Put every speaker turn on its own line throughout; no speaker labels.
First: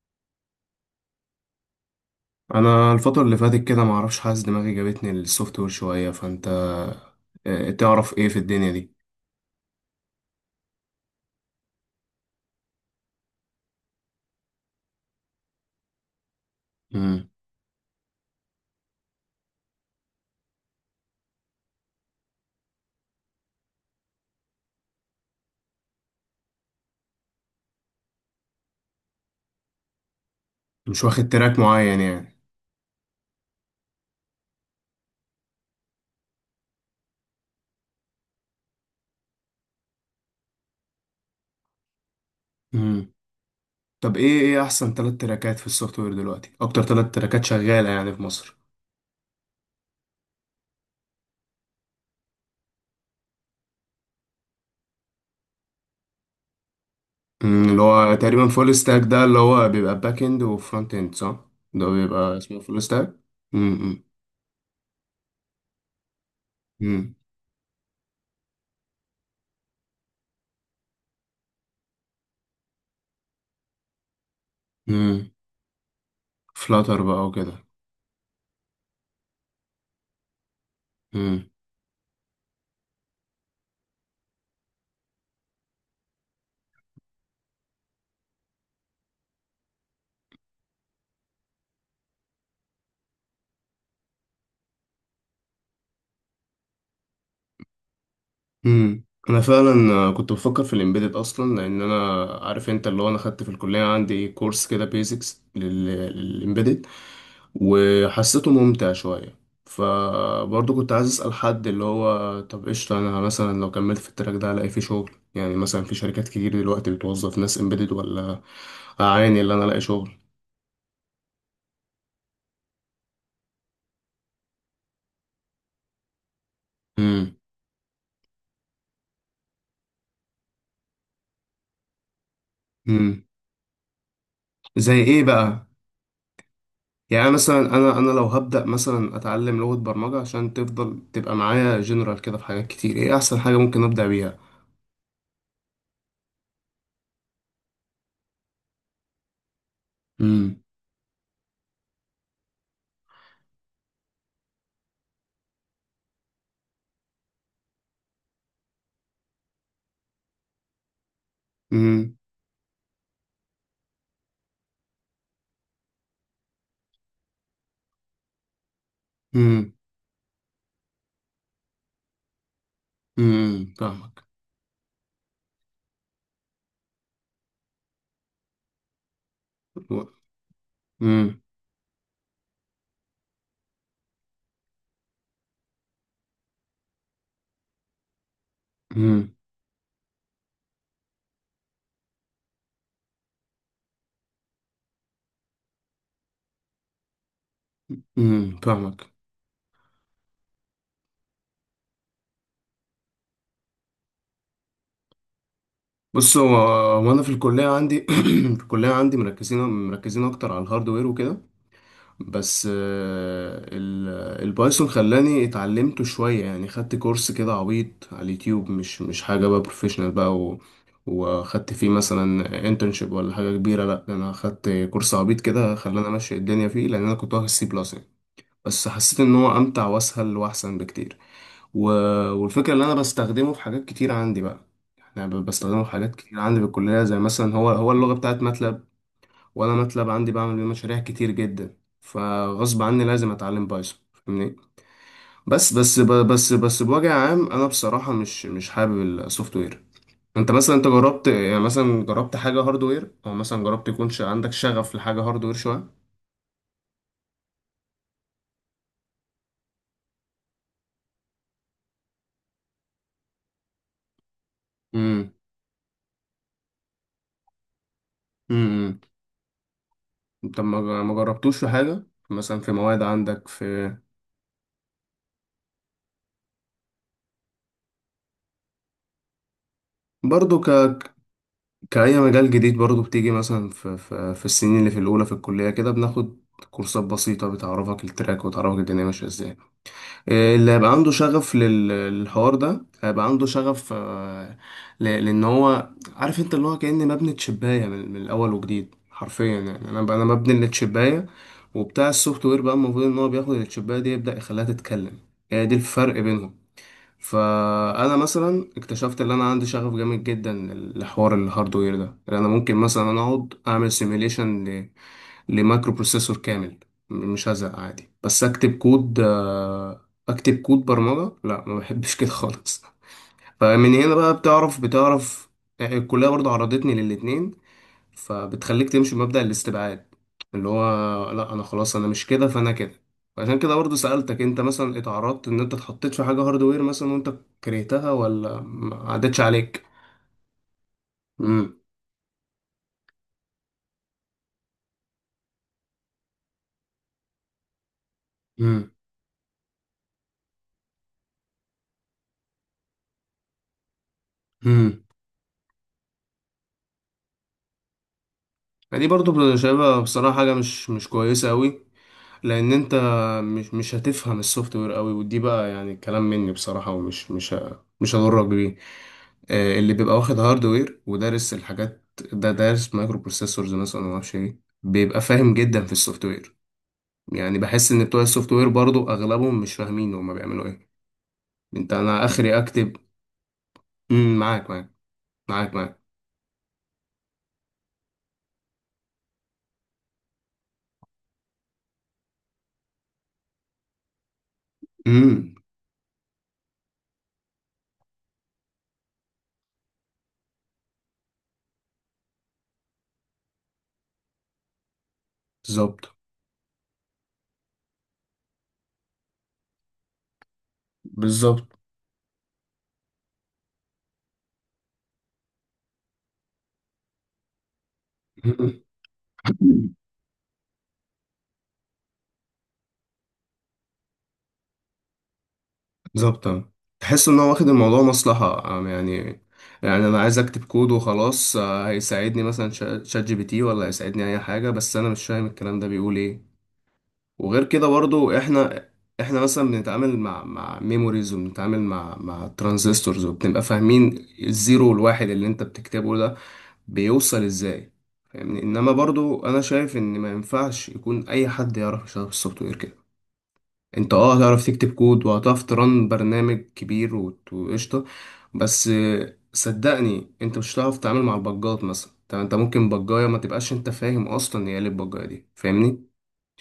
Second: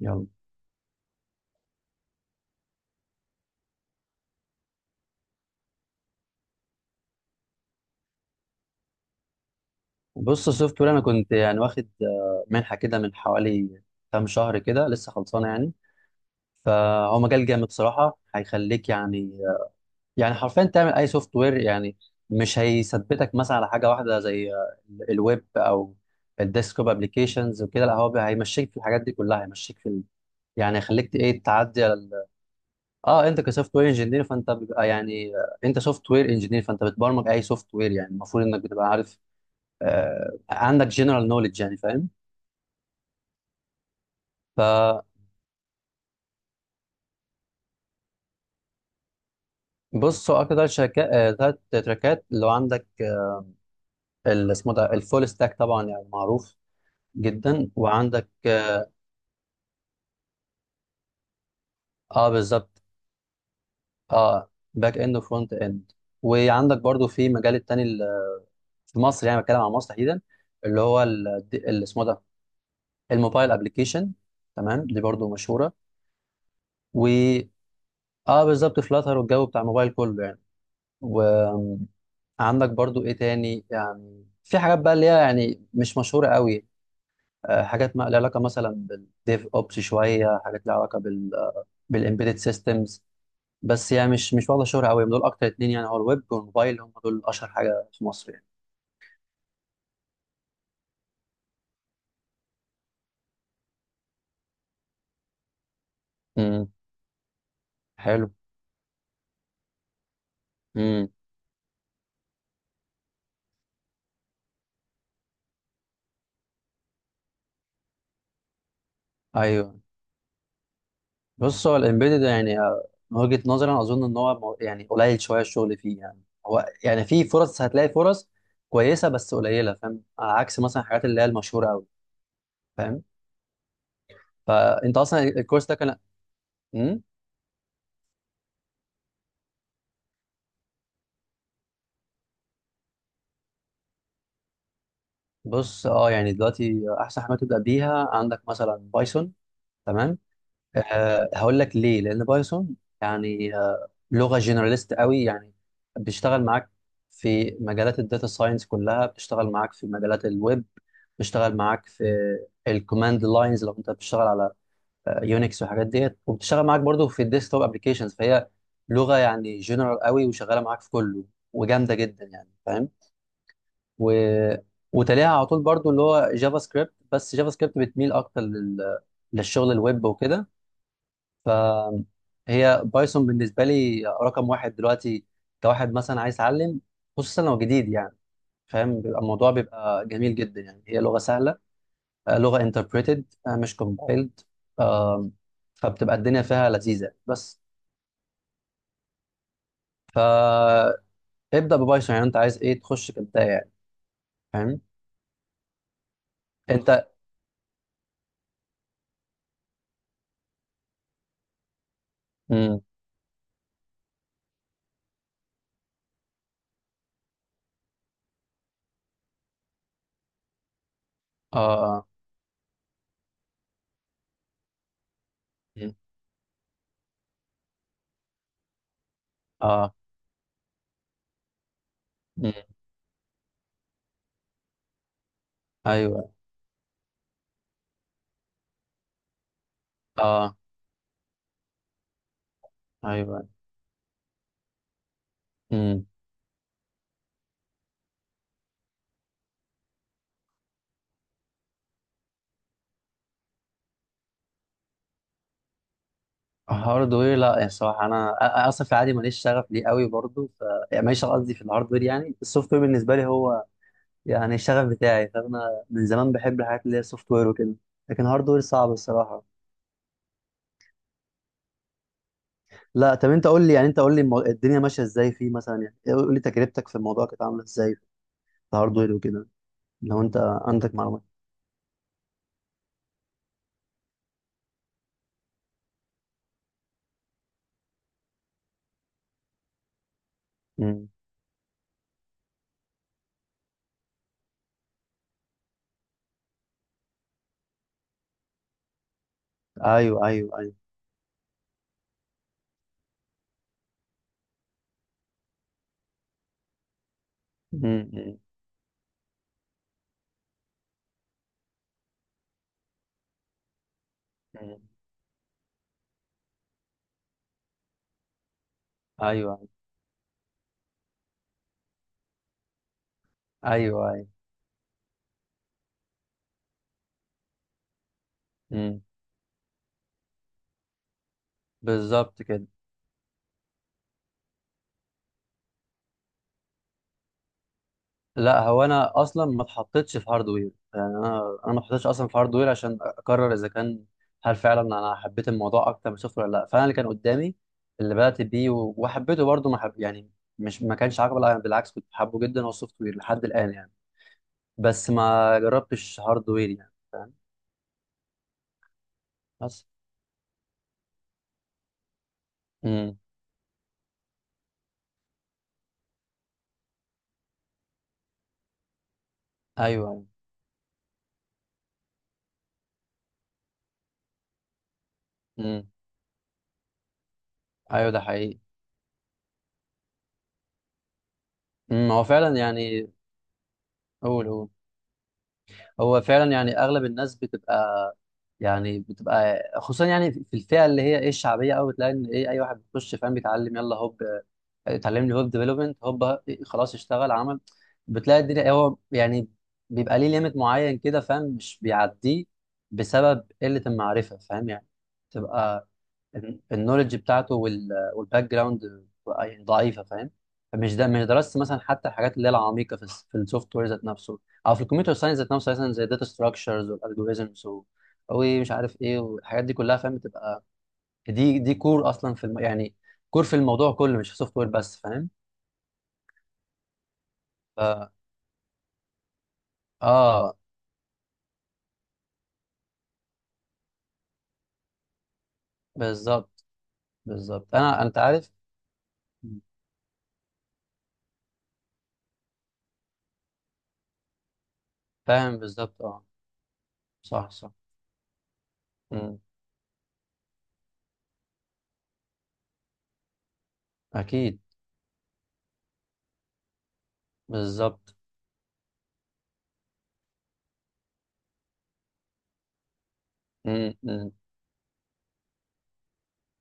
يلا.
انا الفتره اللي فاتت كده، ما اعرفش، حاسس دماغي جابتني للسوفت وير شويه. فانت تعرف ايه في الدنيا دي؟
بص، السوفت وير انا كنت يعني واخد منحه كده من حوالي كام شهر كده لسه خلصانه يعني. فهو
مم.
مجال جامد صراحه هيخليك يعني حرفيا تعمل اي سوفت وير يعني. مش هيثبتك مثلا على حاجه واحده زي الويب او الديسكتوب ابلكيشنز وكده، لا هو هيمشيك في الحاجات دي كلها، هيمشيك في يعني
مش
هيخليك
واخد
ايه
تراك
تعدي على
معين
ال...
يعني.
اه انت كسوفت وير انجينير، فانت بيبقى انت سوفت وير انجينير، فانت بتبرمج اي سوفت وير، يعني المفروض انك بتبقى عارف، عندك جنرال نوليدج، يعني فاهم.
مم. طب ايه احسن
فبص،
ثلاث تراكات في السوفت وير دلوقتي؟ اكتر ثلاث تراكات شغاله يعني في مصر؟
هو اكتر ثلاث تراكات اللي هو عندك، اللي اسمه ده الفول ستاك، طبعا يعني معروف
مم.
جدا.
اللي هو
وعندك
تقريبا فول
اه،
ستاك، ده اللي هو بيبقى باك اند وفرونت اند، صح؟ ده بيبقى اسمه فول
بالظبط.
ستاك. امم.
اه، باك اند وفرونت اند. وعندك برضو
امم.
في مجال التاني، في مصر، يعني بتكلم عن مصر تحديدا، اللي هو اللي اسمه ده الموبايل ابلكيشن. تمام، دي
امم.
برضو مشهوره.
فلاتر
و
بقى وكده.
اه، بالظبط، فلاتر والجو بتاع الموبايل كله يعني. عندك برضو ايه تاني، يعني في حاجات بقى اللي هي يعني مش مشهوره قوي، حاجات ما لها علاقه مثلا بالديف اوبس، شويه حاجات لها علاقه بالامبيدد سيستمز، بس يعني مش واخده شهره قوي. دول اكتر اتنين يعني، هو الويب والموبايل هم دول اشهر حاجه في مصر يعني.
امم. انا فعلا كنت بفكر في الامبيدد اصلا، لان انا عارف انت اللي هو، انا خدت في الكليه عندي كورس كده بيزكس
امم.
للامبيدد
حلو.
وحسيته ممتع شويه. فبرضه كنت عايز
امم.
اسال حد اللي هو، طب قشطه، انا مثلا لو كملت في التراك ده هلاقي فيه شغل يعني؟ مثلا في شركات كتير دلوقتي بتوظف ناس امبيدد ولا؟ اعاني اللي انا الاقي
ايوه.
شغل.
بص، هو الامبيدد يعني من وجهه نظري انا اظن ان هو يعني قليل شويه الشغل فيه يعني. هو يعني في
امم.
فرص، هتلاقي فرص كويسه بس قليله، فاهم، على عكس مثلا الحاجات اللي هي المشهوره قوي، فاهم.
امم.
فانت
زي
اصلا
ايه بقى؟
الكورس ده كان؟ مم؟
يعني أنا مثلا انا لو هبدأ مثلا اتعلم لغة برمجة عشان تفضل تبقى معايا جنرال كده في حاجات كتير، ايه احسن حاجة ممكن ابدأ بيها؟
بص اه، يعني دلوقتي احسن حاجه تبدا بيها عندك مثلا بايثون، تمام.
امم.
أه هقول لك ليه، لان بايثون يعني لغه جنراليست قوي يعني، بتشتغل معاك في مجالات الداتا ساينس كلها، بتشتغل معاك في مجالات الويب، بتشتغل معاك في
امم.
الكوماند لاينز لو انت بتشتغل على يونكس والحاجات ديت، وبتشتغل معاك برضو في الديسكتوب ابلكيشنز. فهي لغه يعني
امم.
جنرال قوي وشغاله معاك في كله، وجامده جدا يعني، فاهم.
امم.
و...
فاهمك.
وتلاقيها على طول برضو اللي هو جافا سكريبت، بس جافا سكريبت بتميل اكتر للشغل الويب وكده.
امم.
فهي بايثون بالنسبه لي رقم واحد دلوقتي، كواحد مثلا عايز يتعلم، خصوصا لو جديد يعني، فاهم. بيبقى
امم.
الموضوع بيبقى جميل جدا يعني، هي لغه سهله، لغه انتربريتد مش كومبايلد، فبتبقى الدنيا فيها لذيذه. بس
امم. فاهمك.
فابدا ببايثون، يعني انت عايز ايه تخش كبدايه يعني، فاهم.
بص هو
انت.
هو انا في الكلية عندي في الكلية عندي مركزين اكتر على الهاردوير وكده. بس
امم.
البايثون خلاني اتعلمته شوية. يعني خدت كورس كده عبيط على اليوتيوب، مش حاجة بقى بروفيشنال بقى،
اه.
وخدت فيه
اه.
مثلا انترنشيب ولا حاجة كبيرة. لا، ده انا خدت كورس عبيط كده
مم.
خلاني امشي الدنيا فيه، لان انا كنت واخد سي بلس يعني. بس حسيت ان هو امتع
اه.
واسهل واحسن بكتير. و... والفكرة اللي انا بستخدمه في حاجات كتير عندي بقى. انا بستخدمه في حاجات
ايوه.
كتير عندي بالكلية، زي مثلا هو اللغة بتاعت ماتلاب. وانا ماتلاب عندي بعمل
اه.
بيه مشاريع كتير جدا، فغصب عني لازم
ايوه.
اتعلم بايثون، فاهمني؟ بس بس
امم.
ب- بس بس بوجه عام، انا بصراحه مش حابب السوفت وير. انت مثلا، انت جربت يعني، مثلا جربت حاجه هاردوير، او مثلا جربت يكون عندك شغف لحاجه هاردوير شويه؟
هاردوير لا، يعني الصراحه انا اصلا في العادي ماليش شغف ليه قوي برضه. يعني ماليش شغف، قصدي في الهاردوير، يعني السوفت وير بالنسبه لي هو يعني الشغف بتاعي.
امم.
فانا من زمان بحب الحاجات اللي هي سوفت وير وكده، لكن هاردوير صعب
امم.
الصراحه.
طب ما جربتوش في حاجه مثلا في مواد
لا طب انت
عندك
قول لي يعني،
في.
انت قول لي الدنيا ماشيه ازاي فيه، مثلا يعني قول لي تجربتك في الموضوع كانت عامله ازاي في الهاردوير وكده، لو انت
برضو
عندك معلومات.
كأي مجال جديد، برضو بتيجي مثلا في السنين اللي في الأولى في الكلية، كده بناخد كورسات بسيطة بتعرفك التراك وتعرفك الدنيا ماشية ازاي. اللي هيبقى
امم.
عنده شغف للحوار ده هيبقى عنده شغف. لان هو، عارف انت اللي هو، كأني مبني تشباية من الاول وجديد حرفيا يعني. انا
ايوه
مبني
ايوه ايوه.
للتشباية، وبتاع السوفت وير بقى المفروض ان هو بياخد التشباية دي يبدأ يخليها تتكلم. هي دي الفرق بينهم.
امم.
فانا
أمم.
مثلا اكتشفت ان انا عندي شغف جامد جدا لحوار الهاردوير ده، لان انا ممكن مثلا انا اقعد اعمل
أمم.
سيميليشن لمايكرو بروسيسور كامل. مش هزهق عادي بس اكتب كود
ايوه
آه، اكتب كود برمجة. لا، ما بحبش كده خالص. فمن
ايوه
هنا
ايوه.
بقى بتعرف يعني. الكلية برضه عرضتني للاتنين، فبتخليك
امم.
تمشي بمبدأ الاستبعاد، اللي هو لا، انا خلاص انا مش
بالظبط
كده،
كده.
فانا كده. عشان كده برضه سألتك، انت مثلا اتعرضت ان انت اتحطيت في حاجة هاردوير مثلا وانت كرهتها، ولا
لا، هو
ما
انا
عدتش
اصلا ما
عليك؟
اتحطيتش في هاردوير، يعني انا ما
امم.
اتحطيتش اصلا في هاردوير عشان اقرر اذا كان هل فعلا انا حبيت الموضوع اكتر من السوفت وير ولا لا. فانا اللي كان قدامي، اللي بدات بيه
امم.
و- وحبيته برضه، ما حب يعني، مش ما كانش عاجبه، لا، بالعكس كنت حابه جدا هو السوفت وير لحد الان يعني.
امم.
بس ما جربتش هاردوير يعني، فاهم.
دي برضه
بس.
شايفها بصراحة حاجة مش كويسة أوي، لان انت
امم.
مش هتفهم السوفت وير قوي. ودي بقى يعني كلام مني بصراحه، ومش مش ه- مش هضرك بيه.
ايوه.
اللي بيبقى
أيوه.
واخد هاردوير ودارس الحاجات، ده دارس مايكرو بروسيسورز مثلا، ما اعرفش ايه، بيبقى فاهم جدا
امم.
في السوفت وير. يعني بحس ان
ايوه ده
بتوع السوفت
حقيقي.
وير برضو اغلبهم مش فاهمين هما بيعملوا ايه. انت
امم.
انا
هو فعلا
اخري اكتب.
يعني.
امم.
قول قول.
معاك، معاك، معاك، معاك.
هو فعلا يعني اغلب الناس بتبقى، يعني بتبقى خصوصا يعني في الفئه اللي هي ايه الشعبيه قوي، بتلاقي ان ايه اي واحد بيخش فاهم بيتعلم يلا هوب، اتعلم لي هوب
امم.
ديفلوبمنت هوب، خلاص اشتغل عمل. بتلاقي الدنيا هو يعني بيبقى ليه ليميت معين كده، فاهم، مش بيعديه بسبب قله المعرفه، فاهم يعني، تبقى
بالظبط،
النولج بتاعته والباك جراوند يعني ضعيفه، فاهم. فمش ده مش درست
بالظبط.
مثلا حتى الحاجات اللي هي العميقه في السوفت وير ذات نفسه، او في الكمبيوتر ساينس ذات نفسه، مثلا زي الداتا ستراكشرز والالجوريزمز ومش عارف ايه والحاجات دي كلها، فاهم، بتبقى دي كور اصلا يعني كور في الموضوع كله، مش في السوفت وير بس، فاهم.
بالظبط، آه. تحس ان هو واخد
ف،
الموضوع مصلحة، يعني. يعني انا عايز
اه
اكتب كود وخلاص. هيساعدني مثلا شات جي بي تي، ولا هيساعدني اي حاجة، بس انا مش فاهم الكلام ده بيقول ايه.
بالظبط،
وغير
بالظبط،
كده
انا انت
برضو
عارف،
احنا، احنا مثلا بنتعامل مع ميموريز، وبنتعامل مع ترانزستورز، وبنبقى فاهمين الزيرو والواحد اللي
فاهم
انت
بالظبط.
بتكتبه
اه
ده بيوصل
صح صح.
ازاي، فاهمني؟ انما
مم.
برضو انا شايف ان ما ينفعش يكون اي حد يعرف يشتغل في السوفت وير كده. انت
اكيد.
هتعرف تكتب كود، وهتعرف ترن برنامج كبير، وقشطة.
بالظبط.
بس صدقني، انت مش هتعرف تتعامل مع البجات مثلا. طب انت ممكن بجاية ما تبقاش انت
مم.
فاهم
مم.
اصلا هي ايه البجاية دي، فاهمني؟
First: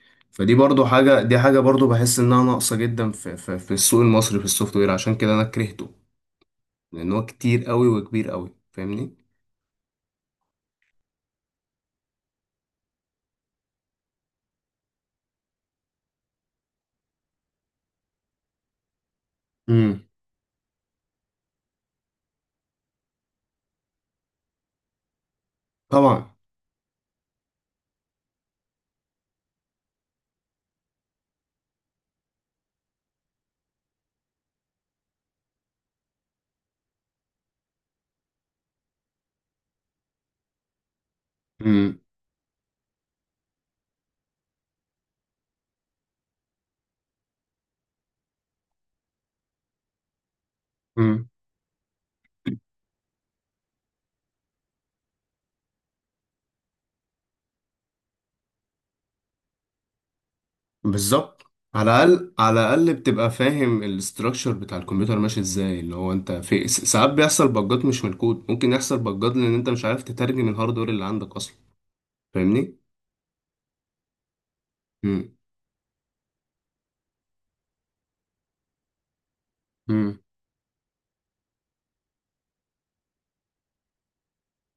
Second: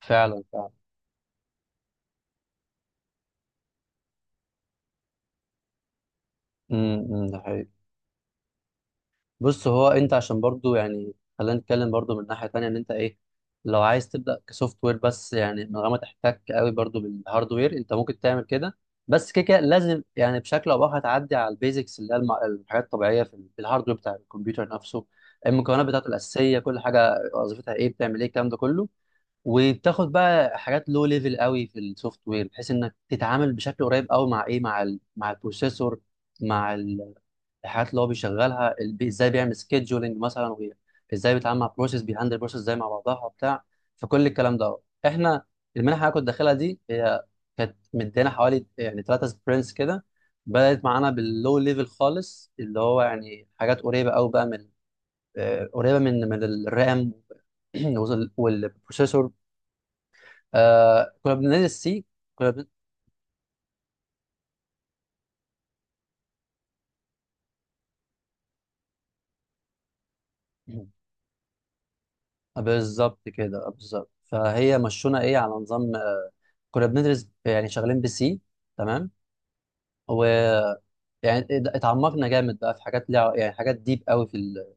فعلا
فدي
فعلا.
برضو حاجة، دي حاجة برضو بحس انها ناقصة جدا في السوق المصري في السوفت وير. عشان كده انا كرهته، لان هو
ده
كتير
حقيقي.
قوي وكبير قوي، فاهمني؟
بص، هو انت عشان برضو يعني خلينا نتكلم برضو من ناحية تانية، ان انت ايه، لو عايز تبدأ كسوفت وير بس يعني من غير ما تحتك قوي برضو بالهاردوير، انت ممكن تعمل كده. بس كده كده لازم
امم.
يعني بشكل او باخر تعدي على البيزكس اللي هي الحاجات الطبيعية في الهاردوير بتاع الكمبيوتر نفسه، المكونات بتاعته
طبعا.
الأساسية، كل حاجة وظيفتها ايه، بتعمل ايه، الكلام ده كله. وبتاخد بقى حاجات لو ليفل قوي في السوفت وير، بحيث انك تتعامل بشكل قريب قوي مع ايه، مع البروسيسور، مع الحاجات اللي هو بيشغلها، ازاي بيعمل سكيدجولينج مثلا، ازاي بيتعامل مع بروسيس، بيهندل بروسيس ازاي مع بعضها وبتاع. فكل الكلام ده، احنا المنحه اللي أنا كنت داخلها دي هي كانت مدينا حوالي يعني ثلاثه سبرنتس كده. بدات معانا
امم.
باللو ليفل خالص، اللي هو يعني حاجات قريبه قوي بقى من، قريبه من الرام والبروسيسور. آه، كنا
بالظبط.
بننزل
على
السي.
الاقل،
كنا
على
بن...
الاقل بتبقى فاهم الاستراكشر بتاع الكمبيوتر ماشي ازاي، اللي هو انت في ساعات بيحصل بجات مش من الكود، ممكن يحصل بجات لان انت مش عارف تترجم الهاردوير اللي عندك اصلا، فاهمني؟
بالظبط كده، بالظبط. فهي مشونا
مم.
ايه على نظام، كنا بندرس يعني شغالين بسي، تمام.
مم.
ويعني اتعمقنا جامد بقى في حاجات ليها يعني حاجات ديب قوي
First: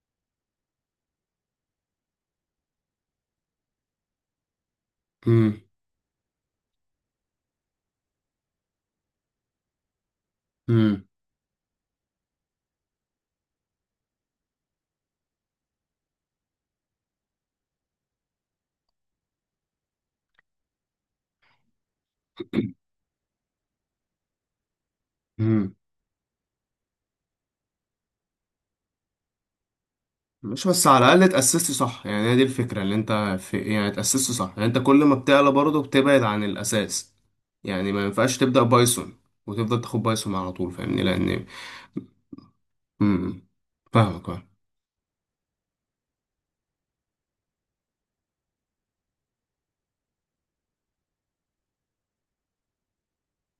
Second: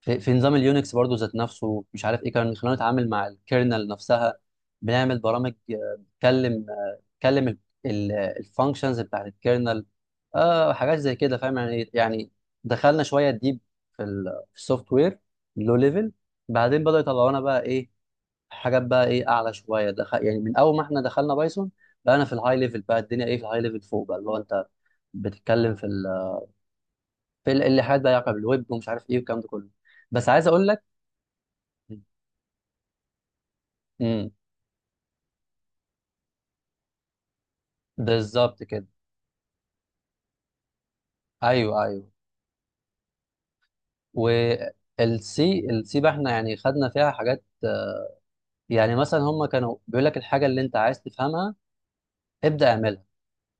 في نظام اليونكس برضو ذات نفسه، مش عارف ايه، كان خلانا نتعامل مع الكيرنل نفسها. بنعمل
مم.
برامج، بتكلم الفانكشنز بتاعت الكيرنل، آه، حاجات
مم.
زي كده، فاهم يعني يعني. دخلنا شويه ديب في السوفت وير لو ليفل. بعدين بدأوا يطلعونا بقى ايه، حاجات بقى ايه اعلى شويه، يعني من اول ما احنا دخلنا بايثون بقى انا في الهاي ليفل، بقى الدنيا ايه في الهاي ليفل فوق، بقى اللي هو انت
مم.
بتتكلم اللي حاجات بقى يعقب بالويب، ومش عارف ايه والكلام ده كله. بس عايز
مش
اقول لك.
بس على الاقل اتاسست صح، يعني هي دي الفكره اللي انت في يعني. اتاسست
امم.
صح، يعني انت كل ما بتعلى برضه بتبعد عن الاساس. يعني ما ينفعش تبدا
بالظبط كده.
بايثون وتفضل تاخد بايثون على طول، فاهمني؟ لان
ايوه ايوه.
مم. فاهمك، فاهم.
والسي، السي بقى احنا يعني خدنا فيها حاجات يعني، مثلا هم كانوا بيقول لك الحاجه اللي انت عايز تفهمها ابدا اعملها،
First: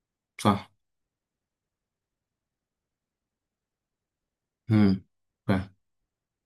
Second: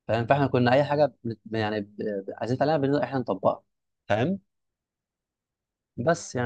فاهم. فاحنا
صح.
كنا اي حاجه عايزين نتعلمها بنبدأ احنا نطبقها، فاهم.
امم. فاهم.
بس يعني